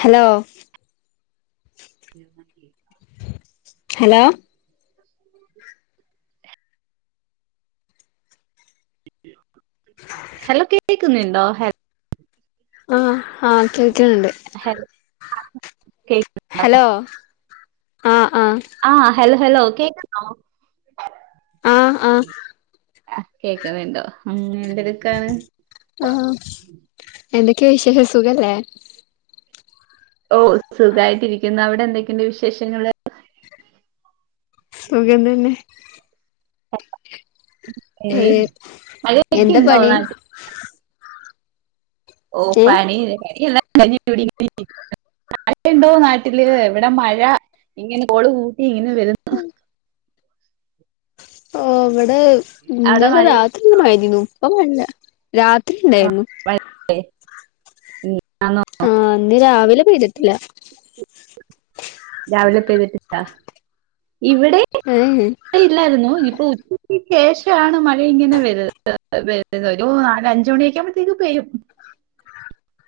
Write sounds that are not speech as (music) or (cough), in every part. Hello (inaudible) hello hello കേക്കുന്നിണ്ടോ ഹല് ആഹ് ആഹ് കേക്കുന്ന്ണ്ട് ഹൽ കേക്ക് ഹലോ ആഹ് ആഹ് ആഹ് ഹൽ ഹലോ കേക്കുന്നോ ആഹ് ആഹ് ആഹ് കേക്കുന്നുണ്ടോ ഉം എന്തെടുക്കാണ് ആഹ് എന്തൊക്കെയാ വിശേഷം സുഖല്ലേ ഓഹ് സുഖായിട്ടിരിക്കുന്നു അവിടെ എന്തൊക്കെയുണ്ട് വിശേഷങ്ങള് സുഖം തന്നെ ഏയ് ഏഹ് എന്താ മഴയൊക്കെയുണ്ടോ പണി നാട്ടി ഓഹ് ഏഹ് പണി എല്ലാം കയിഞ്ഞ് ഇപ്പ ഇവിടെ ഇരിക്കാ മഴ ഉണ്ടോ നാട്ടില് ഇവിടെ മഴ ഇങ്ങനെ കോള് കൂട്ടി ഇങ്ങനെ വരു ഉം ഓഹ് ഇവിടെ അവിടെ ഇന്നലെ മഴയൊക്കെ രാത്രി ഉണ്ടോ? മഴയ്തിന്നു ഇപ്പ മഴല്ല രാത്രി ഇണ്ടായിരുന്നു ടേ ഉം ആന്നോ? ആഹ് ഇന്ന് രാവിലെ പെയ്തിട്ടില്ല രാവിലെ പെയ്തിട്ടില്ലാ ഇവിടെ ഏഹേ ഇല്ലാരുന്നു ഇപ്പ ഉച്ചക്ക് ശേഷാണ് മഴ ഇങ്ങനെ വ വരുന്നത് ഒരു നാലഞ്ച് മണിയൊക്കെ ആവുമ്പ ത്തിനും പെഴും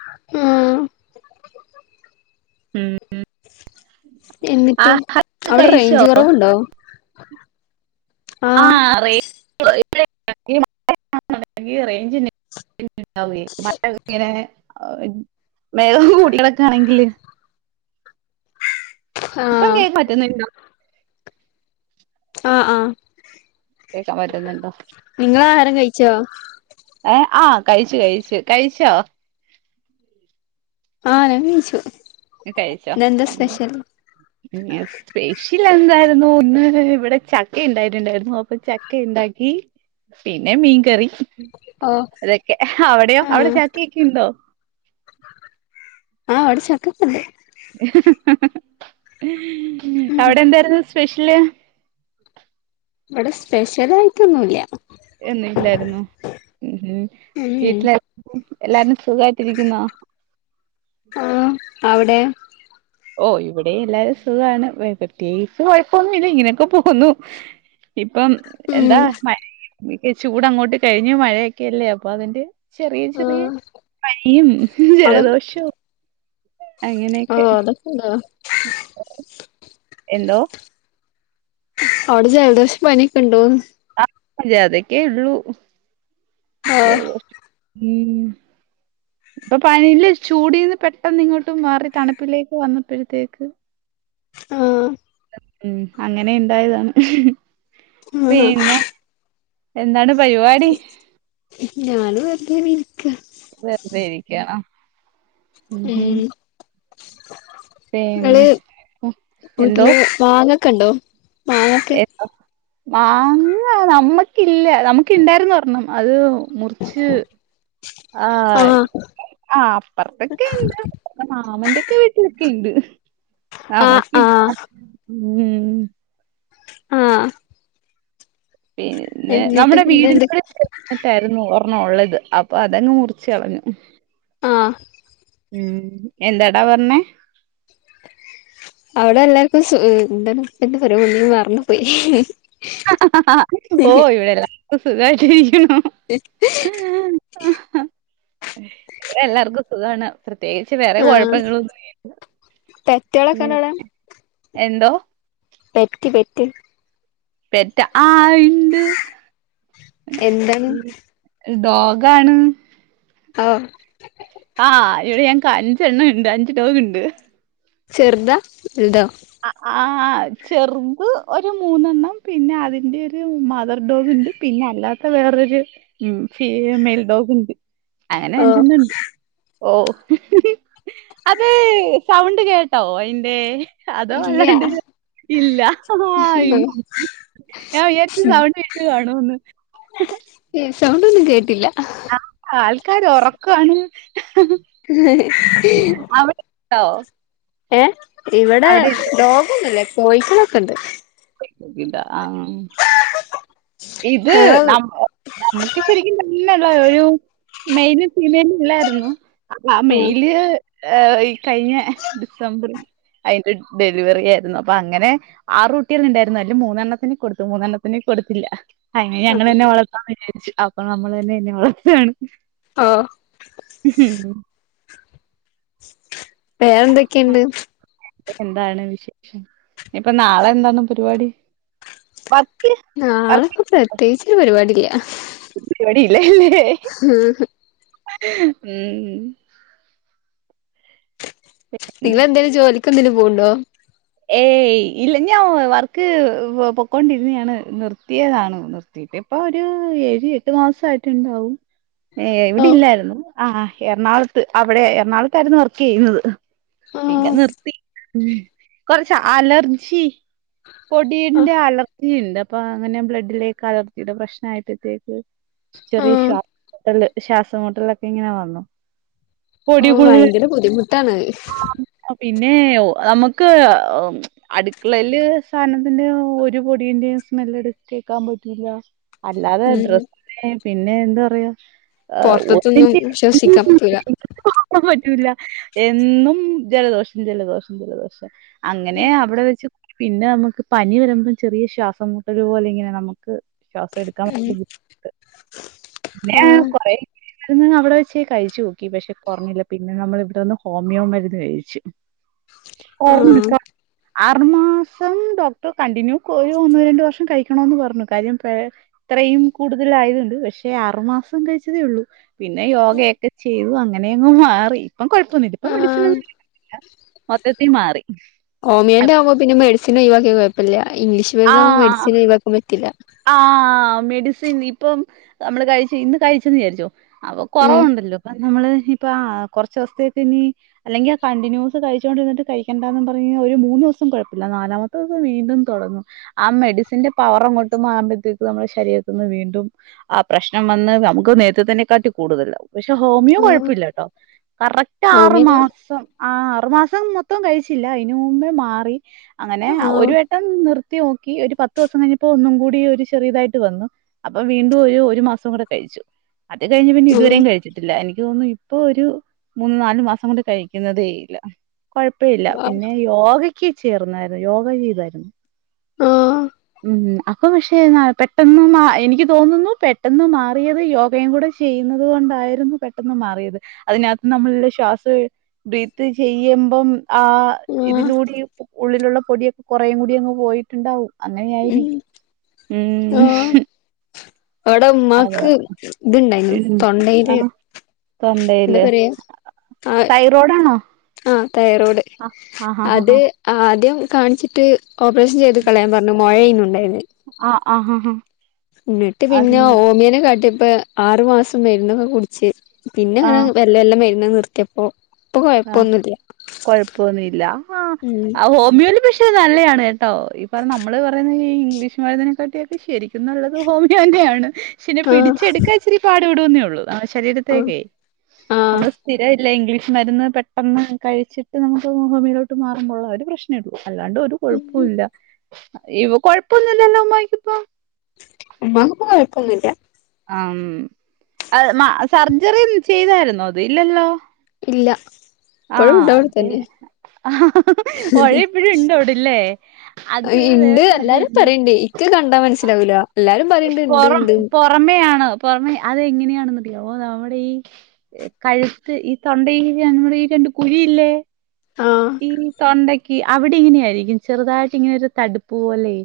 മ് ഉം ആ എന്നിട്ട് (unintelligible) അവിടെ കഴിച്ചോ റേഞ്ച് കുറവുണ്ടോ ആഹ് (unintelligible) റെയിഞ്ചന്നെ ണ്ടാ വെ മഴ ഇങ്ങനെ മേഘം മൂടിയത് ഒക്കെ ആണെങ്കില് ഇപ്പം ആഹ് കേൾക്കാൻ പറ്റുന്നുണ്ടോ ആഹ് ആഹ് കേൾക്കാൻ പറ്റുന്നുണ്ടോ നിങ്ങള് ആഹാരം കഴിച്ചോ ഏഹ് ആഹ് കഴിച്ചു കഴിച്ചു കഴിച്ചോ ആഹ് ഞാ കയിച്ചു നീ കഴിച്ചോ ഉം (unintelligible) സ്പെഷ്യൽ എന്തായിരുന്നു ന്ന് ഇവിടെ ചക്ക ഉണ്ടായിട്ടുണ്ടായിരുന്നു അപ്പൊ ചക്ക യിണ്ടാക്കി പിന്നെ മീൻകറി ഓഹ് അതൊക്കെ അവിടെയോ ആഹ് അവിടെ ചാക്കിയൊക്കെ ഉണ്ടോ ആഹ് ഇവിടെ ചക്ക ഒ ക്കെ ണ്ട് ഉം അവിടെ എന്തായിരുന്നു സ്പെഷ്യല് ഇവിടെ സ്പെഷ്യൽ ആയിട്ടൊന്നുല്ല എന്നും ല്ലായിരുന്നു ഉം ഉം വീട്ടില് എ (inaudible) ക്കും എല്ലാരും സുഖായിട്ടിരിക്കുന്നോ ആ ഹ്അവിടെ ഓ ഇവിടെ എല്ലാ സുഖാണ് പ്രത്യേകിച്ച് കുഴപ്പൊന്നുല്ല ഇങ്ങനെയൊക്കെ പോവുന്നു ഇപ്പം എന്താ ഉം മഴ ചൂട്ങ്ങോട്ട് കഴിഞ്ഞു മഴയൊക്കെല്ലേ അപ്പൊ അതിന്റെ ചെറിയ ചെറിയ ആഹ് പനിയും അവിടെ ജലദോഷും അങ്ങനെയൊക്കെ (unintelligible) എന്തോ അവിടെ ജലദോഷം പനിയൊക്കെ ണ്ടോന്ന് ആഹ് (unintelligible) അതക്കെ ള്ളൂ ആഹ് ജലദോഷം മ് ഇപ്പൊ പനിയിലെ ചൂടിന്ന് പെട്ടന്ന് ഇങ്ങോട്ടും മാറി തണുപ്പിലേക്ക് വന്നപ്പോഴത്തേക്ക് ആഹ് ഉം അങ്ങനെ ഇണ്ടായതാണ് പിന്നെ എന്താണ് പരിപാടി ഞാനു (unintelligible) വെർതേയിരിക്ക്യാണോ ങ്ങള് എന്തോ വൂട്ടില് വാങ്ങൊക്കെ ഉണ്ടോ മാങ്ങൊക്കെ ഏതാ മാങ്ങ നമ്മക്കില്ല നമ്ക്ക് ഇണ്ടാര്ന്നൊരെണ്ണം അത് മുറിച്ച് ആഹ് ആഹ് അപ്പർത്തൊക്കെ ഇണ്ട് മാമന്റെക്കെ വീട്ടിലെക്കെ ഇണ്ട് ആഹ് നമ്മക്കില്ല ആഹ് ഉം ആഹ് പിന്നെ എന്നിട്ട് നമ്മുടെ പിന്നെ എന്ത് വീടിനോട് ന്നിട്ടാരുന്നു ഓർണൊ ഒള്ളത് അപ്പൊ അതങ്ങ് മുറിച്ച് കളഞ്ഞു ആഹ് ഉം എന്താടാ പറഞ്ഞേ അവിടെ എല്ലാർക്കും സു എന്താണ് എന്തൊപറയാ വന്നു മറന്നു പോയി ഓ ഇവിടെ എല്ലാക്കും സുഖായിട്ട് ഇരിക്ക്ണു (unintelligible) ആഹ ഇടെ എല്ലാർക്കും സുഖാണ് പ്രത്യേകിച്ച് വേറെ ആഹ് കൊഴപ്പങ്ങളൊന്നുവില്ല പെറ്റോളൊക്കെ ഉണ്ടോ അവിടെ എന്തോ പെറ്റി പെറ്റി പെറ്റ ആ ഇണ്ട് എന്താണ് ഡോഗാണ് ഹാ ആഹ് ഇവിടെ ഞങ്ക് അഞ്ചെണ്ണ ഇണ്ട് അഞ്ച് ടോഗിണ്ട് ചെർതാ വെൽതോ അആഹ് ചെർത് ഒരു മൂന്നെണ്ണം പിന്നെ അതിന്റെയൊരു മദർ ഡോഗ്ണ്ട് പിന്നല്ലാത്ത വേറൊരു ഉം ഫീ മേൽഡോഗ്ണ്ട് അങ്ങനെ ഓ അഞ്ചെണ്ണണ്ട് ഓ അതേ സൗണ്ട് കേട്ടോ അയിൻ്റേ ഇല്ല അതോവല്ലാണ്ട് (unintelligible) ഇല്ല ഹഹഹാ ഇല്ല ഞാൻ വിജാരിച്ചു സൗണ്ട് കേട്ടു കാണൂന്ന് ഏഹ് സൗണ്ട് ഒന്നും കേട്ടില്ല ആൾക്കാര് ഒറക്കവാണ് അവിടെണ്ടോ ഏഹ് ഇവിടെ അവിടെയുണ്ടോ? ടോഗൊന്നുല്ല കോയിക്കളൊക്കെണ്ട് (unintelligible) ആഹ് ഇത് ഞങ്ങള് നമ് നമ്മക്ക് ശരിക്കും നല്ലതാ ഒരു മെയ്ലും ഫീമെയിലും ഇല്ലാരുന്നു ആഹ് മെയില് ഏ ഈ കഴിഞ്ഞ ഡിസംബറില് അയിന്റെ ഡെലിവറി ആയിരുന്നു അപ്പൊ അങ്ങനെ ആറൂ കുട്ട്യല്ണ്ടായിരുന്നു അയ്ല് മൂന്നെണ്ണത്തിനെ കൊടുത്തു മൂന്നെണ്ണത്തിനെ കൊടുത്തില്ല അയ്നെ ഞങ്ങളന്നെ വളർത്താന് വിചാരിച്ചു അ പ്പൊ നമ്മളന്നയ്നെ വളർത്ത്ഹാണ് ആഹ് ഉംഹ് വേറെന്തൊക്കെയ്ണ്ട് പ്പ എന്താണ് വിശേഷം ഇനീപ്പൊ നാളെയെന്താണ് പരിപാടി വർക്ക് വർക്ക് നാളെക്കെ പ്രത്യേകിച്ചൊര് പരിപാടില്ല പയ്പാടി ഇല്ലഹ് ഇല്ലേ ഹ് ഹും (unintelligible) ഉം നിങ്ങളെന്തേലും ജോലിക്കെന്തേലും പോവുണ്ടോ ഏയ് ഇല്ല ഞാൻ വർക്ക് പൊക്കൊണ്ടിരുന്നയാണ് നിർത്തിയതാണ് ഇതിപ്പൊ ഒരു ഏഴ് എട്ട് മാസായിട്ട്ണ്ടാവും ഏഹ് ഓ ഇവിടെ ഇല്ലായിരുന്നു ആഹ് എറണാകൊളത്ത് അവിടെ എറണാകൊളത്തായിരുന്നു വർക്കെയ്തത് ആ പിന്നെ നിർത്തി മ് കൊറച്ച് അലർജി പൊടീന്റെ അലർജിയിണ്ട് അപ്പൊ അങ്ങനെ ബ്ലഡിലേക്ക് അലർജിയുടെ പ്രശ്നായിട്ട് ആ ചെറിയേ ശ്വാസംമുട്ടലൊക്കെ ഇങ്ങനെ വന്നു ഓ പൊടികൂട്തല് ഭയങ്കര ബുദ്ധിമുട്ടാണ് ആഹ് പിന്നേ ഓ നമുക്ക് ഓമ് അടുക്കളയില് സാനത്തിന്റെ ഒരു പൊടീന്റെയും സ്മെൽ എട് കേക്കാൻ പറ്റൂല അല്ലാതെ ഉം ഡ്രസ് പിന്നെ എന്താ പറയാ ഏഹ് പുറ്ത്ത്ത്തൊന്നും ഒന്നിന്റെ ശ്വസിക്കാൻ പറ്റൂലാ പറ്റൂല എന്നും ജലദോഷം ജലദോഷം ജലദോഷം അങ്ങനെ ഉം അവിടെ വെച്ച് പിന്നെ നമ്മക്ക് പനി വരുമ്പോം ചെറിയ ശ്വാസംമുട്ടൽ പോലെ ഇങ്ങനെ നമുക്ക് ശ്വാസം എടുക്കാൻ ബുദ്ധി പിന്നെ ആ കൊറേയി പിന്നെ അവിടെ വെച്ചേ കഴിച്ചു നോക്കി പക്ഷെ കൊറഞ്ഞില്ല പിന്നെ നമ്മൾ ഇവിടെന്ന് ഹോമിയോ മരുന്ന് കഴിച്ചു നോക്കി (unintelligible) ആ (unintelligible) ക്ക ആറുമാസം ഡോക്ടർ കണ്ടിന്യൂസ് (inaudible) ഒന്നുരണ്ട് വർഷം കഴിക്കണോന്ന് പറഞ്ഞു കാര്യം പേ ഇത്രയും കൂടുതലായതൊണ്ട് വിഷം പക്ഷേ ആറുമാസം കഴിച്ചതേ ഒള്ളൂ പിന്നെ യോഗയൊക്കെ ചെയ്തു അങ്ങനെയങ്ങ് മാറി ഇപ്പം കൊഴപ്പൊന്നുംല്ല ഇപ്പം ആ മെഡിസിനൊ ഒന്നും ഇല്ല മൊത്തത്തി മാറി ഹോമിയോന്റെ ആവുമ്പോ പിന്നെ മെഡിസിന് ഒഴിവാക്കിയ കൊഴപ്പല്ല ഇംഗ്ലീഷ് ആ മരുന്ന് നമുക്ക് ആ മെഡിസിന് ഒഴിവാകാൻ പറ്റില്ല ആഹ് മെഡിസിൻ ഇപ്പം നമ്മള് കഴിച്ചു ഇന്ന് കഴിച്ചന്ന് വിചാരിച്ചോ അപ്പൊ ഉം കൊറവുണ്ടല്ലോ ഇപ്പൊ നമ്മള് ഇനിയിപ്പ ആഹ് കൊറച്ചൂസ്ത്തേക്ക് ഇനി അല്ലെങ്കിൽ കണ്ടിന്യൂസ് കഴിച്ചുകോണ്ടിരുന്നട്ട് കഴിക്കണ്ടാന്ന് പറഞ്ഞ് ഒരു മൂന്ന് ദിവസം കൊഴപ്പെല്ലാ നാലാമത്തെ ദിവസം വീണ്ടും തൊടങ്ങും ആഹ് മെഡിസിന്റെ പവറങ്ങോട്ട് ട്ടും മാറുമ്പൊഴ്ത്തേക്ക് നമ്മുടെ ശരീരത്ത്ന്ന് വീണ്ടും ആഹ് പ്രശ്നം വന്ന് നമുക്ക് നേരത്തെതന്നെ കാട്ടി കൂടുതലാവും പക്ഷെ ഹോമിയോ ആഹ് കൊഴപ്പില്ലട്ടോ കറക്റ്റ് ആറു ഹോമിയോന് മാസം ആഹ് ആറുമാസം മൊത്തം കഴിച്ചില്ല അയിന് മുമ്പേ കൊറേ മാറി അങ്ങനെ ആഹ് ഒരു ട്ടം നിർത്തി നോക്കി ഒരു പത്ത് ദിവസം കഴിഞ്ഞപ്പോ ഒന്നും കൂടി ഒരു ചെറിയതായിട്ട് വന്നു അപ്പൊ വീണ്ടും ഒരു ഒരു മാസം കൂടെ കഴിച്ചു അത് കഴിഞ്ഞ് പിന്നെ ആഹ് ഇതുവരെയും കഴിച്ച് ട്ടില്ല എനിക്ക് തോന്നുന്നു ഇപ്പൊ ഒരു മൂന്ന് നാലു മാസം കൊണ്ട് കഴിക്കുന്നതേ ഇല്ല കൊഴപ്പല്ല പിന്നെ യോഗയ്ക്ക് ചേർന്നായിരുന്ന് യോഗ ചെയ്തായിരുന്നു ആഹ് ആഹ് ഉം ഇപ്പം പക്ഷെ എന്നാൽ പെട്ടെന്നൊന്ന എനിക്ക് തോന്നുന്നു പെട്ടെന്ന് മാറിയത് യോഗയും കൂടെ ചെയ്യുന്നത് കൊണ്ടായിരുന്നു പെട്ടെന്ന് മാറിയത് അതിനകത്ത് നമ്മൾ ശ്വാസവെ ബ്രീത്ത് ചെയ്യുമ്പം ആഹ് ഇതിലൂടി ഉള്ളിലുള്ള പൊടിയൊക്കെ കൊറേയും കൂടി അങ്ങ് പോയിട്ടുണ്ടാവും ഉം അങ്ങനെയായിരിക്കും ഉം ഇവിടെ അത് ഉമ്മാക്ക് ഇത്ണ്ടായിനു തൊണ്ടയില് എന്താ തൊണ്ടേല് പറയാ ആഹ് തൈറോഡാണോ ആഹ് തയറോഡ് ഹാ അത് ഹാ ആദ്യം കാണിച്ചിട്ട് ഓപ്പറേഷൻ ചെയ്ത് കളയാൻ പറഞ്ഞു മൊഴയായിനു ഉണ്ടായേന്. ആഹ്- ആഹ് ഹ ഹാ. എന്നിട്ട് പിന്നെ ഹോ എന്നിട്ട് മിയനെ കാട്ടിയപ്പെ ആറു മാസം മരുന്നൊക്കെ കുടിച്ച് പിന്നെ ആ അങ്ങനങ്ങ് വെല്ലെ വെല്ലെ മരുന്നു നിർത്തിയപ്പോൾ ആഹ്, കൊഴപ്പൊന്നുമില്ല ആഹ് ഉം ആ ഹോമിയോൽ പ്രശ്നം നല്ലയാണ് കേട്ടോ, ഈ പറ നമ്മൾ റയുന്ന ഈ ഇംഗ്ലീഷ് മരുന്നിനെക്കാട്ടിയൊക്കെ ശരിക്കും നല്ലത് ഹോമിയോ തന്നെയാണ് പക്ഷെ ഇതിനെ ആഹ് പിടിച്ചെടുക്കാൻ ഇച്ചിരി പാടുപെടൂന്നെ ഉള്ളൂ. ആഹ് ശരീരത്തേക്കെ ആഹ് നമ്മൾ സ്ഥിര ഇല്ല ഇംഗ്ലീഷ് മരുന്ന് പെട്ടെന്ന് കഴിച്ചിട്ട് നമുക്ക് ഹോ ഹോമിയയിലോട്ട് മാറുമ്പോള്ള ഒരു പ്രശ്നം. നെടു അല്ലാണ്ട് ഒരു കൊഴപ്പുല്ല ഇവ് കൊഴപ്പൊന്നുല്ലല്ലോ ഉമ്മായിക്കിപ്പം. ഉമ്മാക്ഇ പ്പം കൊഴപ്പൊന്നു ഇല്ല. ആം. അത് മ സർജറി ചെയ്തായിരുന്നോ, അത് ഇല്ലല്ലോ? ഇല്ല. ആ, ഇപ്പഴും ഉണ്ട് അവിടെ അതെ തന്നെ ആ പുഴ യിപ്പോഴും ഉണ്ടവിടെയല്ലേ ഇണ്ട് എല്ലാരും പറയണ്ട് ഇക്ക് കണ്ടാ മനസ്സിലാവൂലാ എല്ലാരും പറയണ്ട് ഇണ്ട് ഇണ്ട്. പൊറമെയാണോ പൊറമെ അത് എങ്ങനെയാണെന്നറിയാവോ നമ്മുടെ ഈ കഴുത്ത് ഈ തൊണ്ട ഈ നമ്മുടെ ഈ രണ്ട് കുഴിയില്ലേ ആഹ് ഈ തൊണ്ടെ ക്ക് അവിടെ ഇങ്ങനെ ആയിരിക്കും. ചെറുതായിട്ട് ഇങ്ങനെ ഒരു തടുപ്പ് പോലെ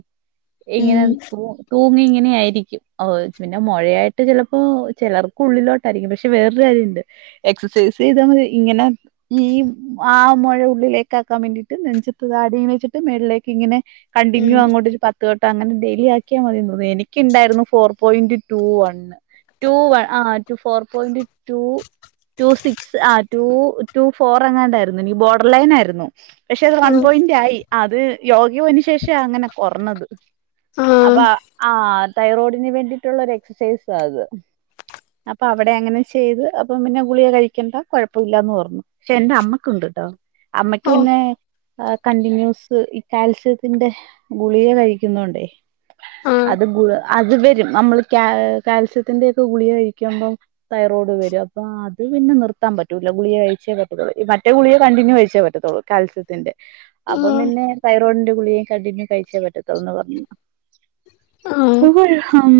ഇങ്ങനെ ഉം ത്രൂ തൂങ്ങി ഇങ്ങനെ ആയിരിക്കും. അത് പിന്നെ മൊഴയായിട്ട് ചിലപ്പോ ചെലർക്കുള്ളിലോട്ടായിരിക്കും പക്ഷെ വേറൊരു കാര്യുണ്ട്. എക്സസൈസ് ചെയ്താ മതി ഇങ്ങനെ ഈ ആ മൊഴ ഉള്ളിലേക്കാക്കാൻ വേണ്ടിട്ട് നെഞ്ചത്ത് താടി വെച്ചിട്ട് മേളിലേക്ക് ഇങ്ങനെ കണ്ടിന്യൂ ഉം അങ്ങോട്ടൊരു പത്ത് വെട്ടം അങ്ങനെ ഡെയിലി ആക്കിയാ മതീന്ന് തോന്നുന്നു. എനിക്കുണ്ടായിരുന്നു four point two one two വ ആഹ് two four point two two six, ആഹ് റ്റു റ്റു ഫോർ, അങ്ങാണ്ടായിരുന്നു. ഇനി ബോഡർ ലൈനായിരുന്നു. പക്ഷേ അത് വൺ ആഹ് പോയിന്റ് ആയി അത് യോ യ്യോ അയിന് ശേഷാ അങ്ങനെ കൊറഞ്ഞത് ആഹ് അപ്പൊ ആഹ് തൈറോയ്ഡിന് വേണ്ടി ട്ടുള്ളൊരു എക്സസൈസാ അത്. അപ്പ അവിടെ അങ്ങനെ ചെയ്ത് അപ്പം പിന്നെ ഗുളിക കഴിക്കണ്ട കൊഴപ്പം ഇല്ലാന്ന് പറഞ്ഞു. പക്ഷേ എന്റെ അമ്മക്ക് ഉണ്ട്ട്ടോ, അമ്മയ്ക്ക് ഓ പിന്നെ ആഹ്, കണ്ടിന്യൂസ് ഈ കാൽസ്യത്തിന്റെ ഗുളിക കഴിക്കുന്നോണ്ടേ ആഹ് അത് ഗുള് അത് വരും. നമ്മൾ കാ കാൽസ്യത്തിന്റെയൊക്കെ ഗുളിക കഴിക്കുമ്പം തൈറോഡ് വരും. അപ്പ അത് പിന്നെ നിർത്താൻ പറ്റൂല. ഗുളിക കഴിച്ചേ പറ്റത്തോളൂ മറ്റേ ഗുളിക കണ്ടിന്യൂ കഴിച്ചേ പ ട്ടത്തോളൂ കൽസ്യം. ത്തിന്റെ അപ്പം ആഹ് പിന്നെ തൈറോയ്ഡിന്റെ ഗളിയയും കണ്ടിന്യു കഴിച്ചേ പറ്റത്തോൾന്ന് പറഞ്ഞ് ആഹ് ഹം,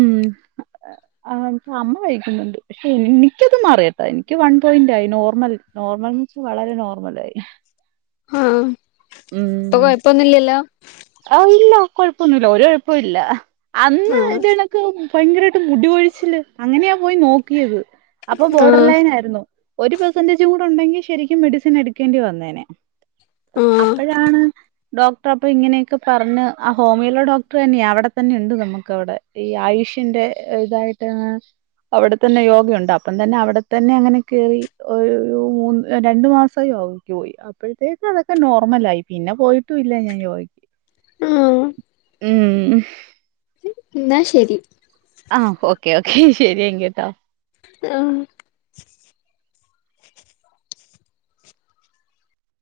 അമ്മ കൈക്കുന്നുണ്ട്. പക്ഷേ എനിക്കത് മാറിയട്ടാ എനിക്ക് വൺ പോയിന്റ് ആയി, നോർമൽ നോർമൽന്ന് വെച്ചൽ വളരെ നോർമൽ ആയി. ആ, ഇപ്പോ കൊഴപ്പൊന്നുംല്ലല്ലോ? ആ, ഇല്ല കൊഴപ്പൊന്നുല്ല, ഒരു കൊഴപ്പമില്ല അന്ന് ആഹ് ഇത്ണക്ക് ഭയങ്കരമായിട്ട് മുടി കൊഴിച്ചിൽ അങ്ങനെയാ പോയി നോക്കിയത് അപ്പോ ബോർഡർ ആഹ് ലൈൻ ആയിരുന്നു. ഒരു പെർസെന്റേജും കൂടെ ഉണ്ടെങ്കിൽ ശരിക്കും മെഡിസിൻ എടുക്കേണ്ടി വന്നേനെ. ആഹ് അപ്പോഴാണ് ഡോക്ടർ അപ്പോ ഇങ്ങനെ ക്കെ പറഞ്ഞ ആ ഹോമിയോല ഡോക്ടർ തന്നെയ അവിടെ തന്നെ ഉണ്ട് നമുക്ക് അവിടെ ഈ ആയുഷ്യന്റെ ഇതായിട്ട് ട്ട അവിടെ തന്നെ യോഗണ്ട്, അപ്പം തന്നെ അവിടെത്തന്നെ അങ്ങനെ കെറി ഒരു മൂന്ന് രണ്ടു മാസം. ഇപ്പ യോഗയ്ക്ക് പോയി അപ്പഴത്തേക്ക് അതൊക്കെ നോർമലായി പിന്നെ പോയിട്ടും ഇല്ല ഞാൻ യോഗ ആഹ് ഉം ഇന്നാ ശരി ആ ഓക്കേ ഓക്കേ ശരിയങ്കി ട്ടോ അ ആ